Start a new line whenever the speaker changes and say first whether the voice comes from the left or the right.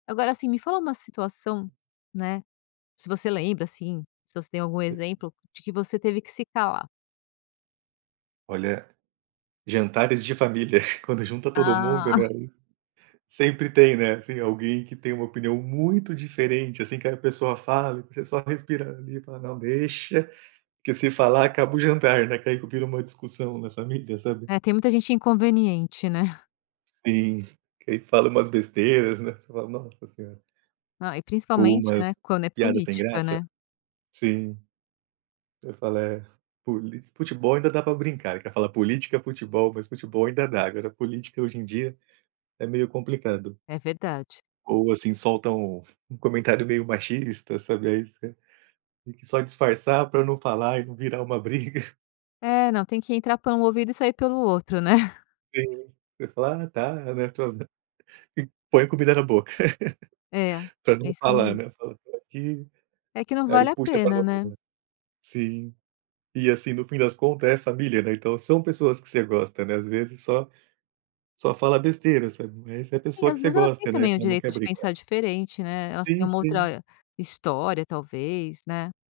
left: Agora, assim, me fala uma situação, né, se você lembra, assim, se você tem algum
right: [unintelligible]
left: exemplo, de que você teve que se calar.
right: Olha, jantares de família, quando junta todo mundo né,
left: Ah.
right: ai. Sempre tem, né, assim, alguém que, tem uma opinião muito diferente, assim, que a pessoa fala e que só respira ali e fala: "Não, deixa, que se falar acaba o jantar," né. E que ai vira uma discussão na família, sabe?
left: É, tem muita gente inconveniente, né?
right: Sim, e fala umas besteiras, né. Você fala: "Nossa senhora".
left: Ah, e
right: Ou
left: principalmente,
right: umas
left: né, quando é
right: piadas sem
left: política,
right: graça.
left: né?
right: Sim. Eu falo: "É, poli futebol ainda dá pra brincar, ele quer falar política, futebol," mas futebol ainda dá. Agora, política hoje em dia é meio complicado.
left: É verdade.
right: Ou assim, solta um um comentário meio machista, sabe, isso, que só disfarçar, pra não falar e não virar uma briga.
left: É não, tem que entrar por um ouvido e sair pelo outro, né?
right: Sim, você fala: "Ah tá, né, tô" e põe comida na boca.
left: É,
right: Pra
left: é
right: não
left: isso
right: falar,
left: mesmo.
right: né, fala, por aqui,
left: É que não
right: aí
left: vale a
right: puxa
left: pena, né?
right: [unintelligible] Sim. E assim, no fim das contas é família, né, então são pessoas que você gosta, né, às vezes só só fala besteira, sabe. Mas essa é a
left: É e
right: pessoa que
left: às
right: você
left: vezes elas têm
right: gosta, né,
left: também o
right: então não quer
left: direito de pensar
right: brigar.
left: diferente, né. Elas têm
right: Sim,
left: uma
right: sim.
left: outra, eh, história talvez, né?